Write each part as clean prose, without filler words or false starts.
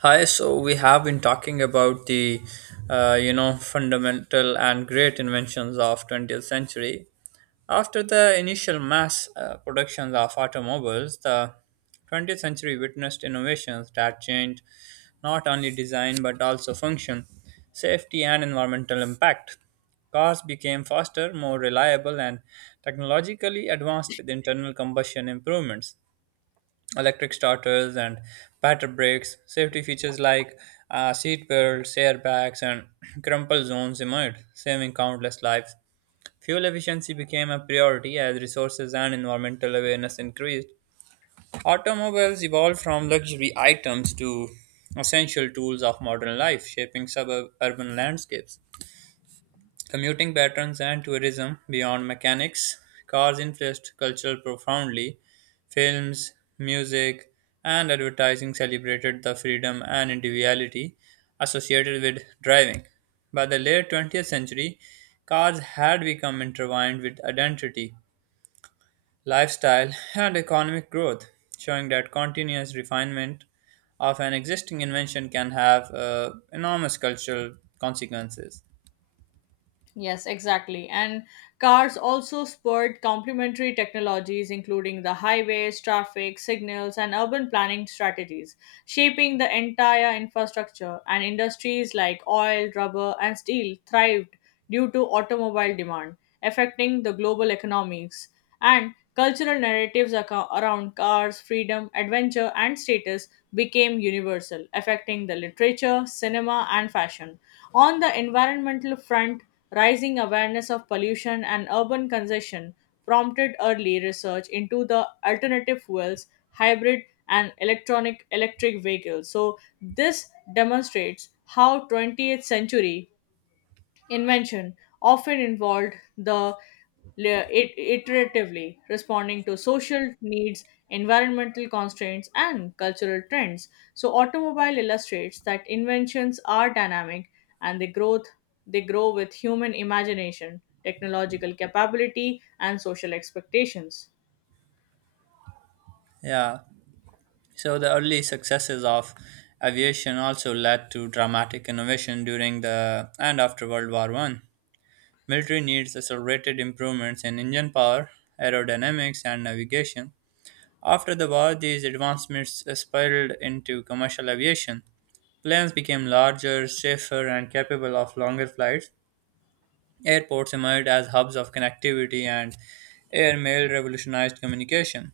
Hi, so we have been talking about the fundamental and great inventions of 20th century. After the initial mass productions of automobiles, the 20th century witnessed innovations that changed not only design but also function, safety, and environmental impact. Cars became faster, more reliable, and technologically advanced with internal combustion improvements, electric starters, and better brakes. Safety features like seat belts, airbags, and crumple zones emerged, saving countless lives. Fuel efficiency became a priority as resources and environmental awareness increased. Automobiles evolved from luxury items to essential tools of modern life, shaping suburban landscapes. Commuting patterns and tourism beyond mechanics, cars influenced culture profoundly. Films, music, and advertising celebrated the freedom and individuality associated with driving. By the late 20th century, cars had become intertwined with identity, lifestyle, and economic growth, showing that continuous refinement of an existing invention can have enormous cultural consequences. Yes, exactly. And cars also spurred complementary technologies, including the highways, traffic, signals, and urban planning strategies, shaping the entire infrastructure. And industries like oil, rubber, and steel thrived due to automobile demand, affecting the global economies and cultural narratives around cars, freedom, adventure, and status became universal, affecting the literature, cinema, and fashion. On the environmental front, rising awareness of pollution and urban congestion prompted early research into the alternative fuels, hybrid, and electronic electric vehicles. So this demonstrates how 20th century invention often involved le- it- iteratively responding to social needs, environmental constraints, and cultural trends. So, automobile illustrates that inventions are dynamic and they grow with human imagination, technological capability, and social expectations. Yeah. So the early successes of aviation also led to dramatic innovation during the and after World War One. Military needs accelerated improvements in engine power, aerodynamics, and navigation. After the war, these advancements spiraled into commercial aviation. Planes became larger, safer, and capable of longer flights. Airports emerged as hubs of connectivity, and airmail revolutionized communication.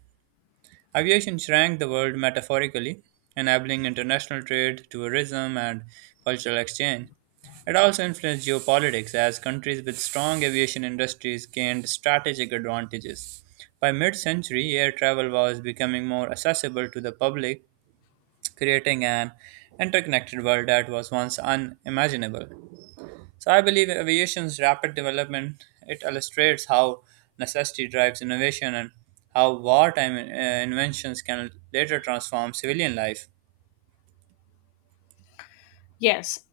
Aviation shrank the world metaphorically, enabling international trade, tourism, and cultural exchange. It also influenced geopolitics as countries with strong aviation industries gained strategic advantages. By mid century, air travel was becoming more accessible to the public, creating an interconnected world that was once unimaginable. So I believe aviation's rapid development it illustrates how necessity drives innovation and how wartime inventions can later transform civilian life. Yes,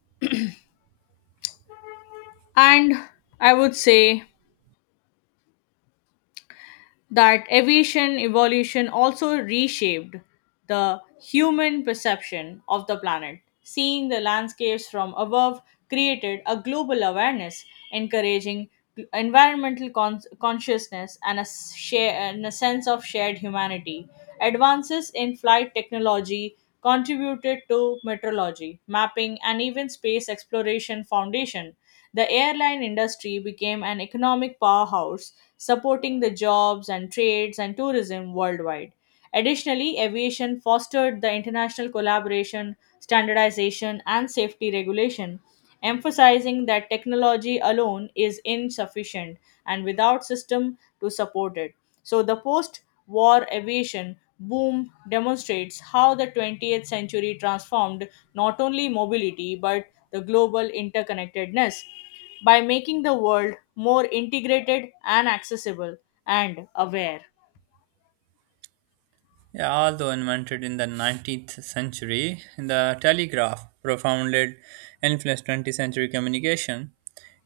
and I would say that aviation evolution also reshaped the human perception of the planet. Seeing the landscapes from above created a global awareness, encouraging environmental consciousness and and a sense of shared humanity. Advances in flight technology contributed to meteorology, mapping, and even space exploration foundation. The airline industry became an economic powerhouse, supporting the jobs and trades and tourism worldwide. Additionally, aviation fostered the international collaboration, standardization, and safety regulation, emphasizing that technology alone is insufficient and without system to support it. So, the post war aviation boom demonstrates how the 20th century transformed not only mobility but the global interconnectedness, by making the world more integrated and accessible and aware. Yeah, although invented in the 19th century, the telegraph profoundly influenced 20th century communication.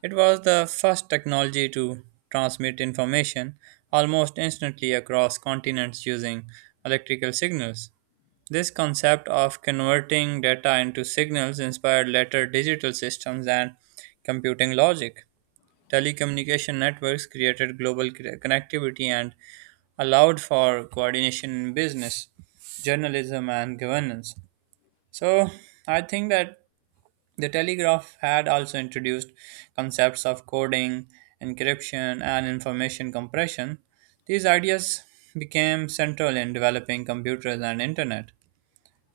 It was the first technology to transmit information almost instantly across continents using electrical signals. This concept of converting data into signals inspired later digital systems and computing logic. Telecommunication networks created global connectivity and allowed for coordination in business, journalism, and governance. So, I think that the telegraph had also introduced concepts of coding, encryption, and information compression. These ideas became central in developing computers and internet.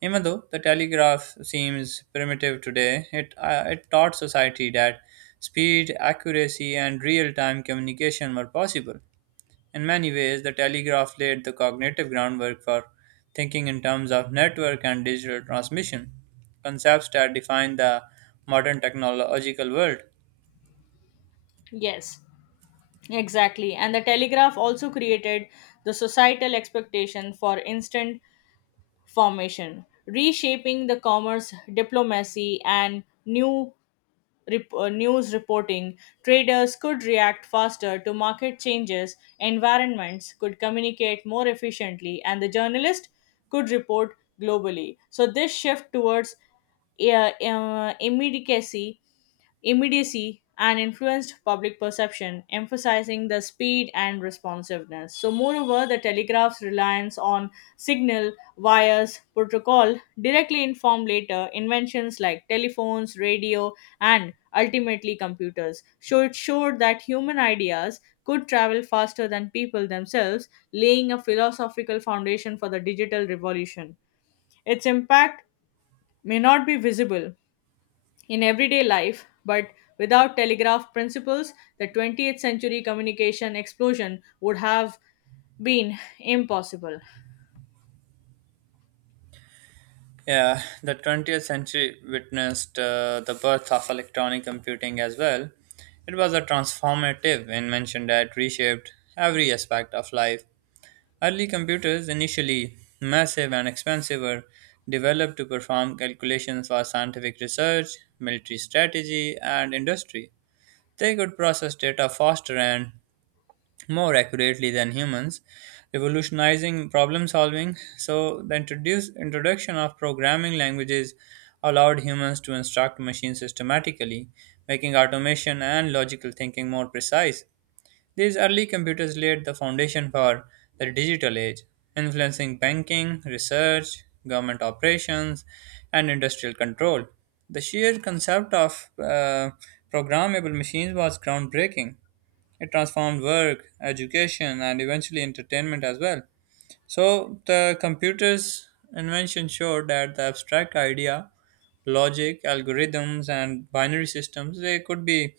Even though the telegraph seems primitive today, it taught society that speed, accuracy, and real time communication were possible. In many ways, the telegraph laid the cognitive groundwork for thinking in terms of network and digital transmission, concepts that define the modern technological world. Yes, exactly. And the telegraph also created the societal expectation for instant formation, reshaping the commerce, diplomacy, and new news reporting. Traders could react faster to market changes, environments could communicate more efficiently, and the journalist could report globally. So, this shift towards uh, uh, immediacy immediacy and influenced public perception, emphasizing the speed and responsiveness. So, moreover, the telegraph's reliance on signal, wires, protocol directly informed later inventions like telephones, radio, and ultimately computers. So, it showed that human ideas could travel faster than people themselves, laying a philosophical foundation for the digital revolution. Its impact may not be visible in everyday life, but without telegraph principles, the 20th century communication explosion would have been impossible. Yeah, the 20th century witnessed the birth of electronic computing as well. It was a transformative invention that reshaped every aspect of life. Early computers, initially massive and expensive, were developed to perform calculations for scientific research, military strategy, and industry. They could process data faster and more accurately than humans, revolutionizing problem solving. So, the introduction of programming languages allowed humans to instruct machines systematically, making automation and logical thinking more precise. These early computers laid the foundation for the digital age, influencing banking, research, government operations, and industrial control. The sheer concept of programmable machines was groundbreaking. It transformed work, education, and eventually entertainment as well. So, the computer's invention showed that the abstract idea, logic, algorithms, and binary systems they could be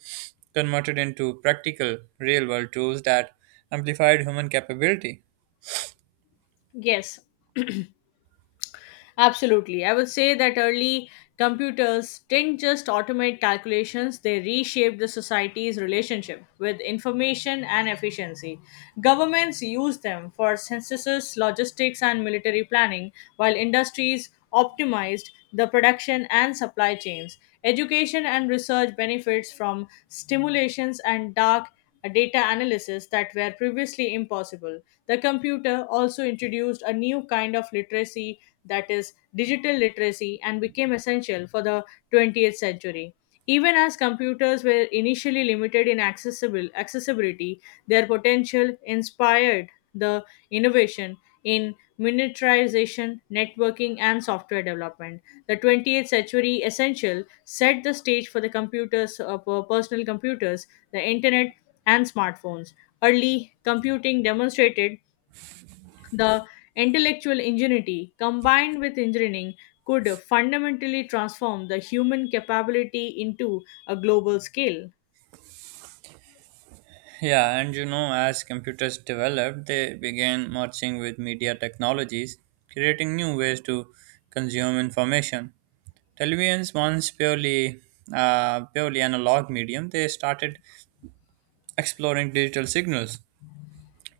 converted into practical, real-world tools that amplified human capability. Yes, absolutely. I would say that early computers didn't just automate calculations, they reshaped the society's relationship with information and efficiency. Governments used them for censuses, logistics, and military planning, while industries optimized the production and supply chains. Education and research benefits from stimulations and dark a data analysis that were previously impossible. The computer also introduced a new kind of literacy, that is digital literacy, and became essential for the 20th century. Even as computers were initially limited in accessible accessibility, their potential inspired the innovation in miniaturization, networking, and software development. The 20th century essential set the stage for the personal computers, the internet, and smartphones. Early computing demonstrated the intellectual ingenuity combined with engineering could fundamentally transform the human capability into a global scale. Yeah, and you know, as computers developed, they began merging with media technologies, creating new ways to consume information. Televisions, once purely analog medium, they started exploring digital signals,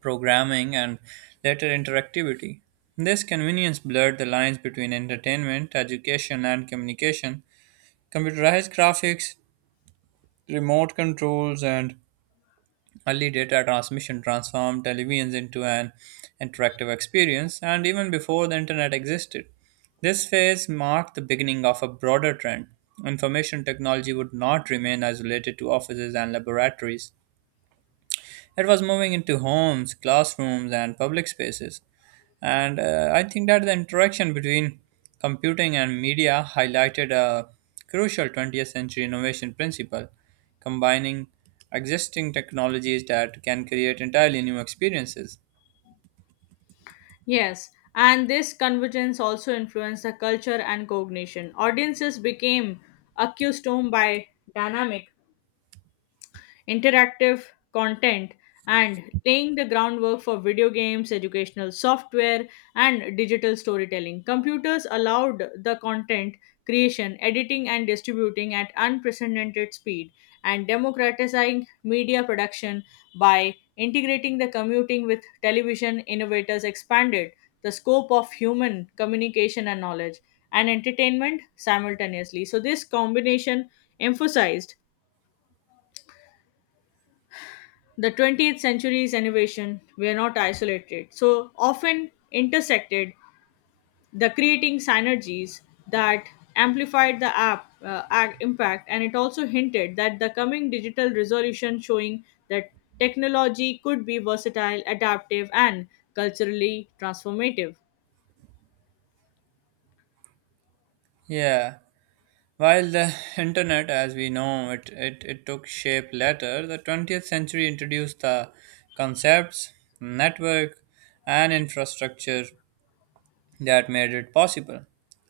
programming, and later interactivity. This convenience blurred the lines between entertainment, education, and communication. Computerized graphics, remote controls, and early data transmission transformed televisions into an interactive experience, and even before the internet existed, this phase marked the beginning of a broader trend. Information technology would not remain isolated to offices and laboratories. It was moving into homes, classrooms, and public spaces. And I think that the interaction between computing and media highlighted a crucial 20th century innovation principle, combining existing technologies that can create entirely new experiences. Yes, and this convergence also influenced the culture and cognition. Audiences became accustomed by dynamic interactive content, and laying the groundwork for video games, educational software, and digital storytelling. Computers allowed the content creation, editing, and distributing at unprecedented speed, and democratizing media production by integrating the commuting with television. Innovators expanded the scope of human communication and knowledge and entertainment simultaneously. So this combination emphasized the 20th century's innovation were not isolated, so often intersected, the creating synergies that amplified the impact, and it also hinted that the coming digital resolution, showing that technology could be versatile, adaptive, and culturally transformative. Yeah, while the internet, as we know, it took shape later, the 20th century introduced the concepts, network, and infrastructure that made it possible.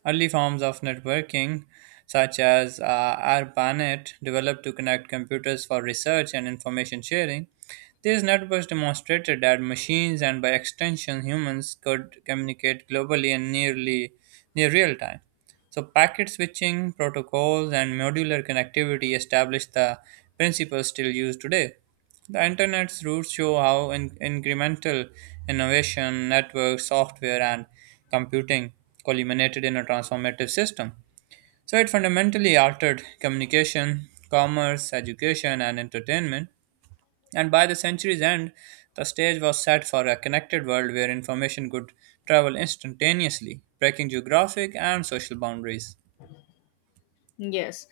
Early forms of networking, such as ARPANET, developed to connect computers for research and information sharing. These networks demonstrated that machines and, by extension, humans could communicate globally in nearly near real time. So, packet switching protocols and modular connectivity established the principles still used today. The internet's roots show how incremental innovation, networks, software, and computing culminated in a transformative system. So it fundamentally altered communication, commerce, education, and entertainment. And by the century's end, the stage was set for a connected world where information could travel instantaneously, breaking geographic and social boundaries. Yes,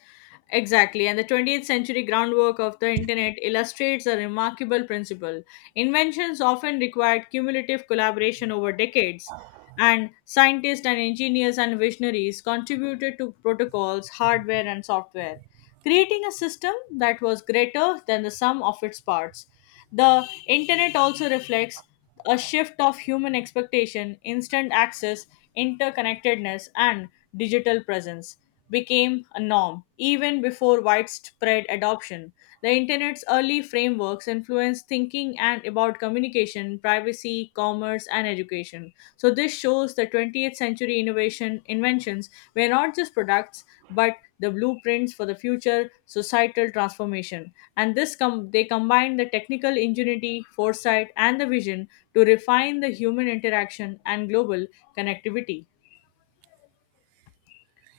exactly. And the 20th century groundwork of the internet illustrates a remarkable principle. Inventions often required cumulative collaboration over decades, and scientists and engineers and visionaries contributed to protocols, hardware, and software, creating a system that was greater than the sum of its parts. The internet also reflects a shift of human expectation. Instant access, interconnectedness, and digital presence became a norm even before widespread adoption. The internet's early frameworks influenced thinking and about communication, privacy, commerce, and education innovation. So this shows the 20th century innovation inventions were not just products but the blueprints for the future societal transformation. And they combine the technical ingenuity, foresight and the vision to refine the human interaction and global connectivity.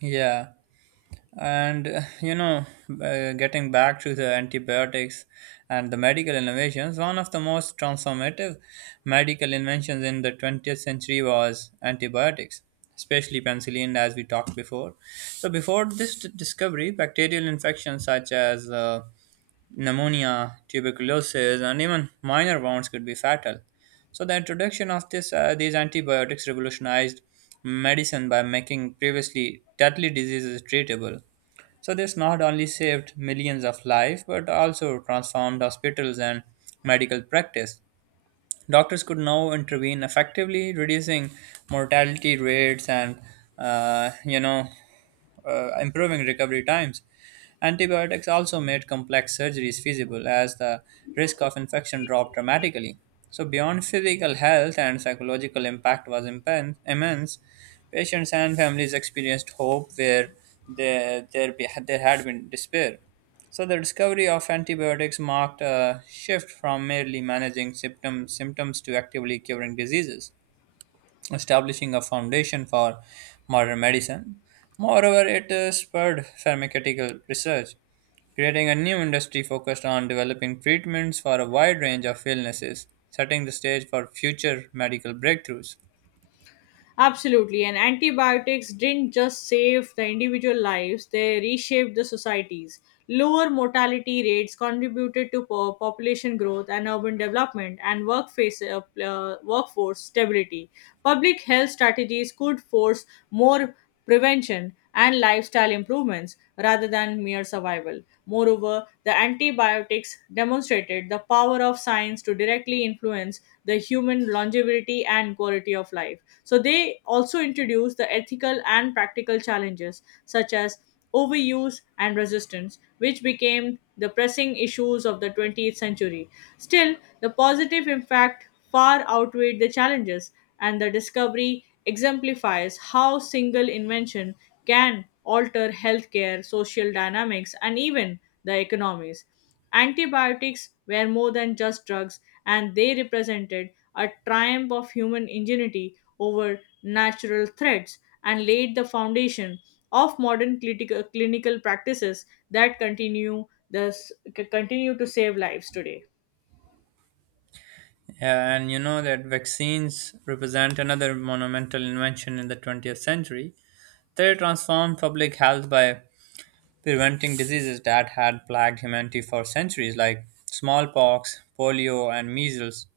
Yeah. And getting back to the antibiotics and the medical innovations, one of the most transformative medical inventions in the 20th century was antibiotics, especially penicillin, as we talked before. So, before this discovery, bacterial infections such as pneumonia, tuberculosis, and even minor wounds could be fatal. So the introduction of this these antibiotics revolutionized medicine by making previously deadly diseases treatable. So this not only saved millions of lives but also transformed hospitals and medical practice. Doctors could now intervene effectively, reducing mortality rates and uh, you know improving recovery times. Antibiotics also made complex surgeries feasible as the risk of infection dropped dramatically. So, beyond physical health and psychological impact was immense, patients and families experienced hope where there had been despair. So the discovery of antibiotics marked a shift from merely managing symptoms to actively curing diseases, establishing a foundation for modern medicine. Moreover, it spurred pharmaceutical research, creating a new industry focused on developing treatments for a wide range of illnesses, setting the stage for future medical breakthroughs. Absolutely. And antibiotics didn't just save the individual lives, they reshaped the societies. Lower mortality rates contributed to population growth and urban development and workforce stability. Public health strategies could force more prevention, and lifestyle improvements rather than mere survival. Moreover, the antibiotics demonstrated the power of science to directly influence the human longevity and quality of life. So, they also introduced the ethical and practical challenges such as overuse and resistance, which became the pressing issues of the 20th century. Still, the positive impact far outweighed the challenges and the discovery exemplifies how single invention can alter healthcare, social dynamics, and even the economies. Antibiotics were more than just drugs, and they represented a triumph of human ingenuity over natural threats and laid the foundation of modern clinical practices that thus, continue to save lives today. Yeah, and you know that vaccines represent another monumental invention in the 20th century. They transformed public health by preventing diseases that had plagued humanity for centuries, like smallpox, polio, and measles.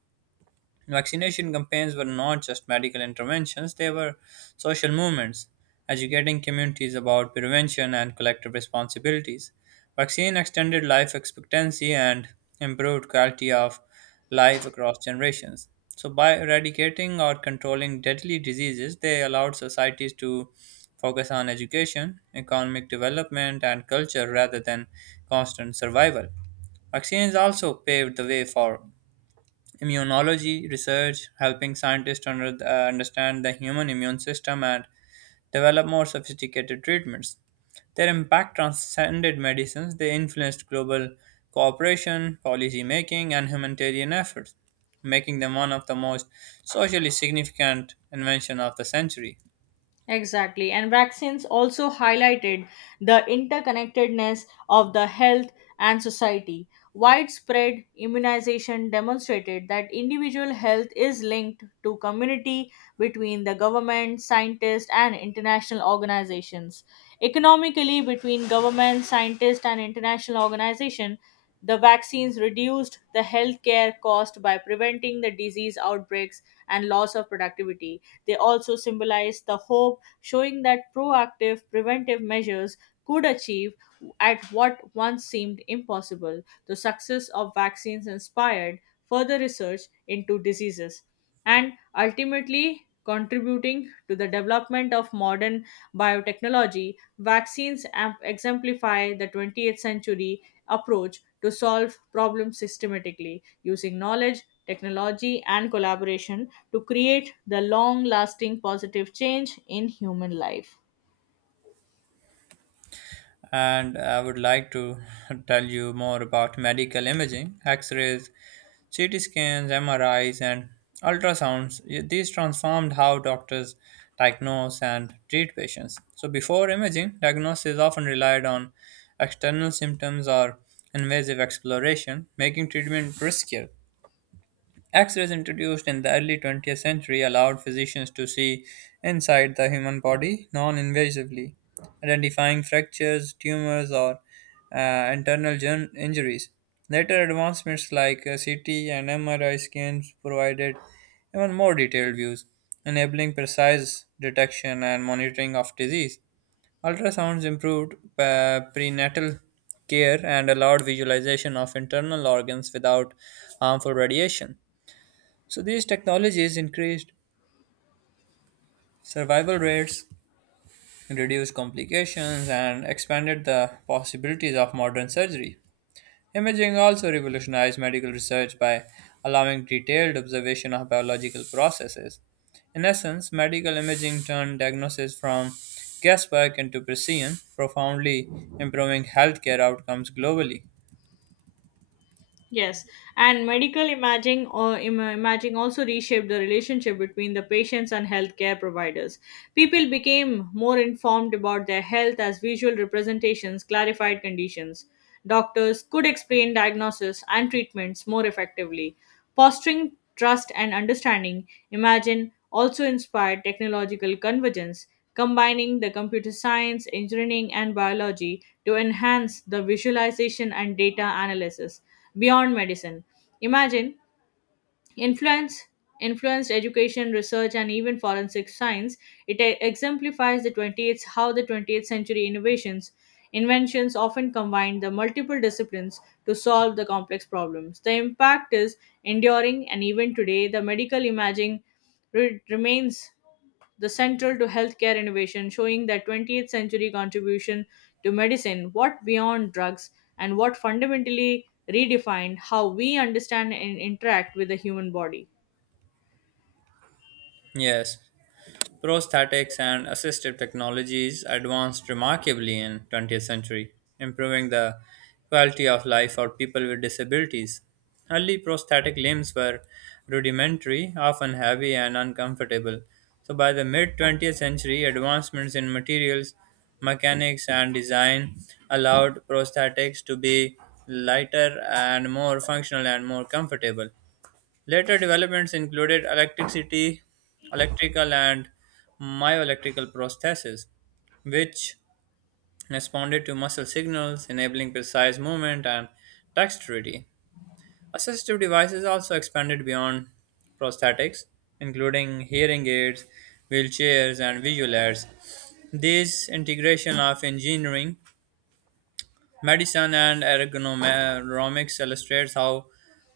Vaccination campaigns were not just medical interventions, they were social movements, educating communities about prevention and collective responsibilities. Vaccine extended life expectancy and improved quality of life across generations. So, by eradicating or controlling deadly diseases, they allowed societies to focus on education, economic development, and culture rather than constant survival. Vaccines also paved the way for immunology research, helping scientists understand the human immune system and develop more sophisticated treatments. Their impact transcended medicines, they influenced global cooperation, policy making, and humanitarian efforts, making them one of the most socially significant inventions of the century. Exactly. And vaccines also highlighted the interconnectedness of the health and society. Widespread immunization demonstrated that individual health is linked to community between the government, scientists, and international organizations. Economically, between government, scientists, and international organization, the vaccines reduced the healthcare cost by preventing the disease outbreaks and loss of productivity. They also symbolize the hope, showing that proactive preventive measures could achieve at what once seemed impossible. The success of vaccines inspired further research into diseases and ultimately contributing to the development of modern biotechnology. Vaccines exemplify the 20th century approach to solve problems systematically using knowledge technology, and collaboration to create the long lasting positive change in human life. And I would like to tell you more about medical imaging, X-rays, CT scans, MRIs, and ultrasounds. These transformed how doctors diagnose and treat patients. So, before imaging, diagnosis often relied on external symptoms or invasive exploration, making treatment riskier. X-rays introduced in the early 20th century allowed physicians to see inside the human body non-invasively, identifying fractures, tumors, or internal injuries. Later advancements like CT and MRI scans provided even more detailed views, enabling precise detection and monitoring of disease. Ultrasounds improved prenatal care and allowed visualization of internal organs without harmful radiation. So these technologies increased survival rates, reduced complications, and expanded the possibilities of modern surgery. Imaging also revolutionized medical research by allowing detailed observation of biological processes. In essence, medical imaging turned diagnosis from guesswork into precision, profoundly improving healthcare outcomes globally. Yes, and medical imaging or im- imaging also reshaped the relationship between the patients and healthcare providers. People became more informed about their health as visual representations clarified conditions. Doctors could explain diagnosis and treatments more effectively, fostering trust and understanding. Imagine also inspired technological convergence, combining the computer science, engineering, and biology to enhance the visualization and data analysis beyond medicine. Imagine Influence Influenced education, research, and even forensic science. It e- exemplifies the 20th how the 20th century innovations inventions often combine the multiple disciplines to solve the complex problems. The impact is enduring, and even today, the medical imaging remains the central to healthcare innovation, showing that 20th century contribution to medicine, what beyond drugs, and what fundamentally redefined how we understand and interact with the human body. Yes, prosthetics and assistive technologies advanced remarkably in 20th century, improving the quality of life for people with disabilities. Early prosthetic limbs were rudimentary, often heavy and uncomfortable. So by the mid 20th century, advancements in materials, mechanics and design allowed prosthetics to be lighter and more functional and more comfortable. Later developments included electricity, electrical and myoelectrical prostheses, which responded to muscle signals, enabling precise movement and dexterity. Assistive devices also expanded beyond prosthetics, including hearing aids, wheelchairs, and visual aids. This integration of engineering, medicine and ergonomics illustrates how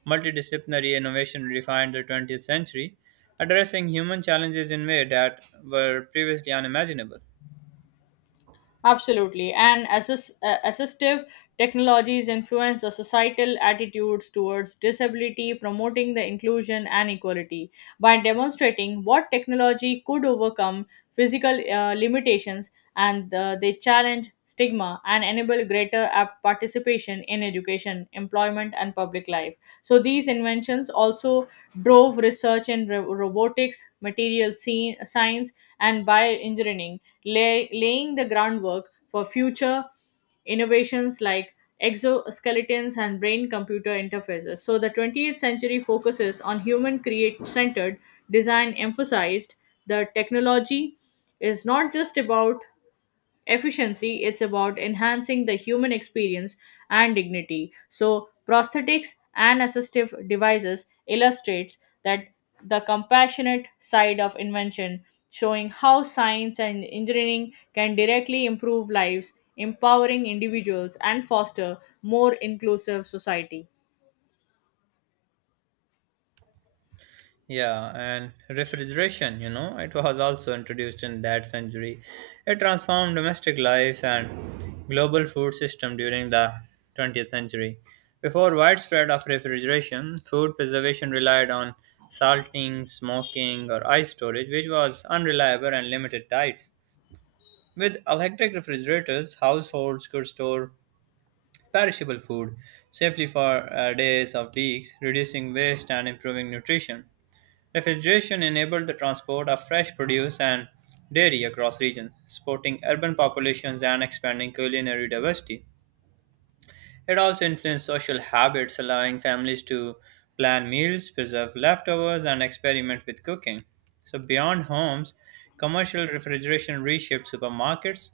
multidisciplinary innovation defined the 20th century, addressing human challenges in ways that were previously unimaginable. Absolutely. And assistive technologies influence the societal attitudes towards disability, promoting the inclusion and equality. By demonstrating what technology could overcome physical limitations, and they challenge stigma and enable greater participation in education, employment, and public life. So, these inventions also drove research in robotics, science, and bioengineering, laying the groundwork for future innovations like exoskeletons and brain computer interfaces. So, the 20th century focuses on human create centered design, emphasized the technology is not just about efficiency, it's about enhancing the human experience and dignity. So prosthetics and assistive devices illustrates that the compassionate side of invention, showing how science and engineering can directly improve lives, empowering individuals and foster more inclusive society. Yeah, and refrigeration, you know, it was also introduced in that century. It transformed domestic lives and global food system during the 20th century. Before widespread of refrigeration, food preservation relied on salting, smoking, or ice storage, which was unreliable and limited diets. With electric refrigerators, households could store perishable food safely for days or weeks, reducing waste and improving nutrition. Refrigeration enabled the transport of fresh produce and dairy across regions, supporting urban populations and expanding culinary diversity. It also influenced social habits, allowing families to plan meals, preserve leftovers, and experiment with cooking. So, beyond homes, commercial refrigeration reshaped supermarkets,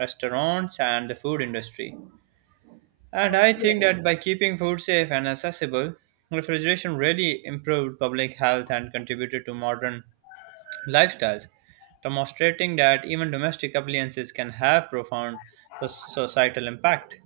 restaurants, and the food industry. And I Yes. think that by keeping food safe and accessible, refrigeration really improved public health and contributed to modern lifestyles, demonstrating that even domestic appliances can have profound so- societal impact.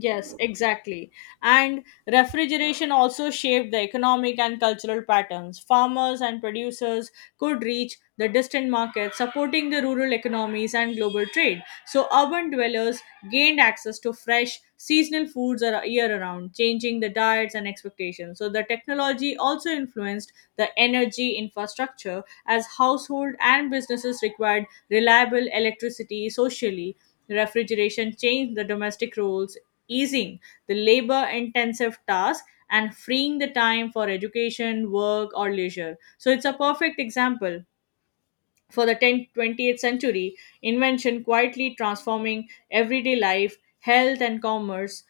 Yes, exactly. And refrigeration also shaped the economic and cultural patterns. Farmers and producers could reach the distant markets, supporting the rural economies and global trade. So urban dwellers gained access to fresh seasonal foods year around, changing the diets and expectations. So the technology also influenced the energy infrastructure as household and businesses required reliable electricity socially. Refrigeration changed the domestic roles, easing the labor intensive task and freeing the time for education, work, or leisure. So it's a perfect example for the 20th century, invention quietly transforming everyday life, health, and commerce.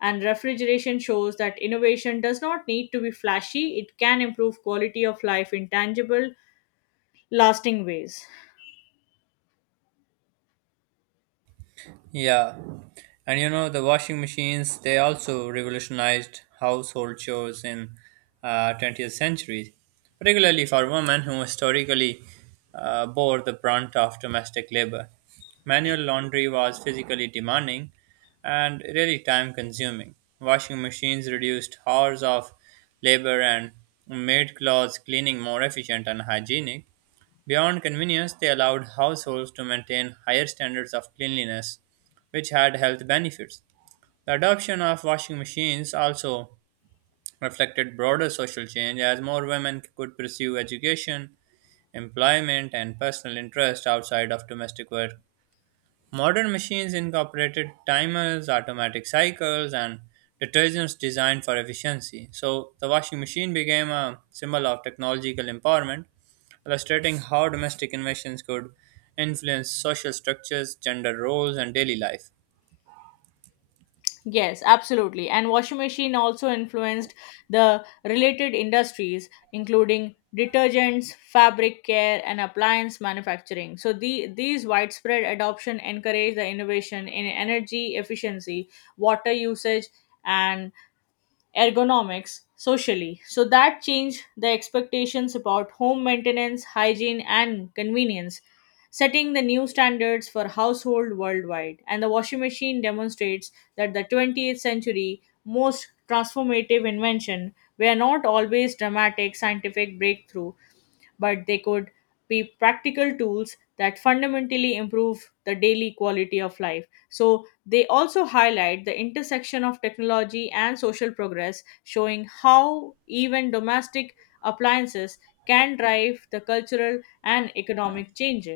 And refrigeration shows that innovation does not need to be flashy, it can improve quality of life in tangible, lasting ways. Yeah. And you know, the washing machines, they also revolutionized household chores in 20th century, particularly for women who historically bore the brunt of domestic labor. Manual laundry was physically demanding and really time consuming. Washing machines reduced hours of labor and made clothes cleaning more efficient and hygienic. Beyond convenience, they allowed households to maintain higher standards of cleanliness, which had health benefits. The adoption of washing machines also reflected broader social change as more women could pursue education, employment, and personal interest outside of domestic work. Modern machines incorporated timers, automatic cycles, and detergents designed for efficiency. So, the washing machine became a symbol of technological empowerment, illustrating how domestic inventions could influence social structures, gender roles, and daily life. Yes, absolutely. And washing machine also influenced the related industries, including detergents, fabric care, and appliance manufacturing. So these widespread adoption encouraged the innovation in energy efficiency, water usage, and ergonomics socially, so that changed the expectations about home maintenance hygiene and convenience, setting the new standards for household worldwide. And the washing machine demonstrates that the 20th century most transformative invention were not always dramatic scientific breakthrough, but they could be practical tools that fundamentally improve the daily quality of life. So, they also highlight the intersection of technology and social progress, showing how even domestic appliances can drive the cultural and economic change.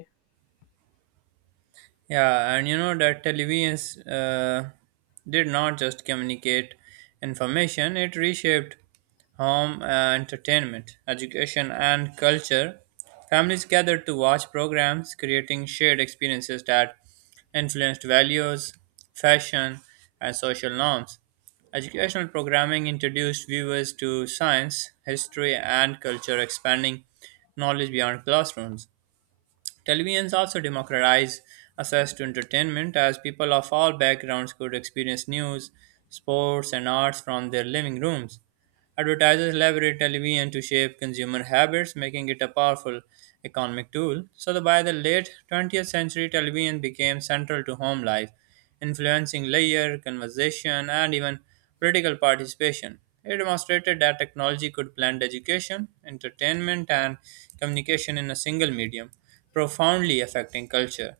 Yeah, and you know that televisions did not just communicate information, it reshaped home, entertainment, education, and culture. Families gathered to watch programs, creating shared experiences that influenced values, fashion, and social norms. Educational programming introduced viewers to science, history, and culture, expanding knowledge beyond classrooms. Televisions also democratized access to entertainment as people of all backgrounds could experience news, sports, and arts from their living rooms. Advertisers leverage television to shape consumer habits, making it a powerful economic tool. So, that by the late 20th century, television became central to home life, influencing layer, conversation, and even political participation. It demonstrated that technology could blend education, entertainment, and communication in a single medium, profoundly affecting culture.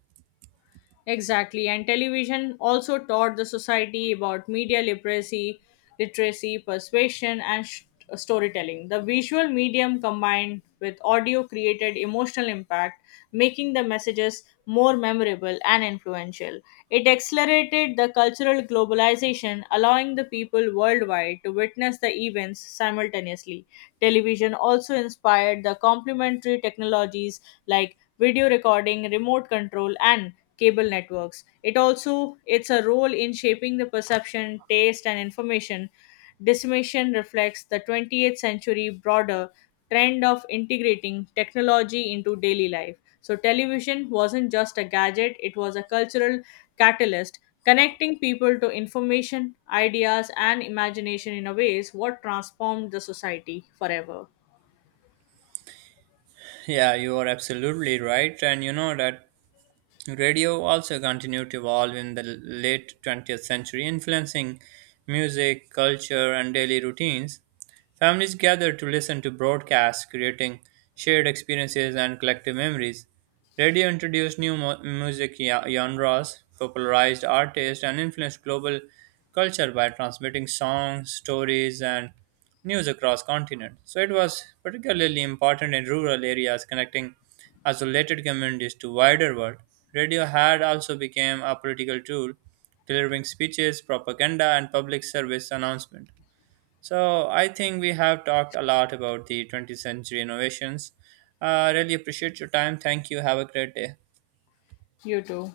Exactly, and television also taught the society about literacy, persuasion, and storytelling. The visual medium combined with audio created emotional impact, making the messages more memorable and influential. It accelerated the cultural globalization, allowing the people worldwide to witness the events simultaneously. Television also inspired the complementary technologies like video recording, remote control, and cable networks. It also it's a role in shaping the perception, taste, and information. Dissemination reflects the 20th century broader trend of integrating technology into daily life. So television wasn't just a gadget; it was a cultural catalyst connecting people to information, ideas, and imagination in a ways what transformed the society forever. Yeah, you are absolutely right. And you know that radio also continued to evolve in the late 20th century, influencing music, culture, and daily routines. Families gather to listen to broadcasts, creating shared experiences and collective memories. Radio introduced new music genres, popularized artists, and influenced global culture by transmitting songs, stories, and news across continents. So it was particularly important in rural areas, connecting isolated communities to wider world. Radio had also become a political tool, delivering speeches, propaganda, and public service announcement. So I think we have talked a lot about the 20th century innovations. I really appreciate your time. Thank you. Have a great day. You too.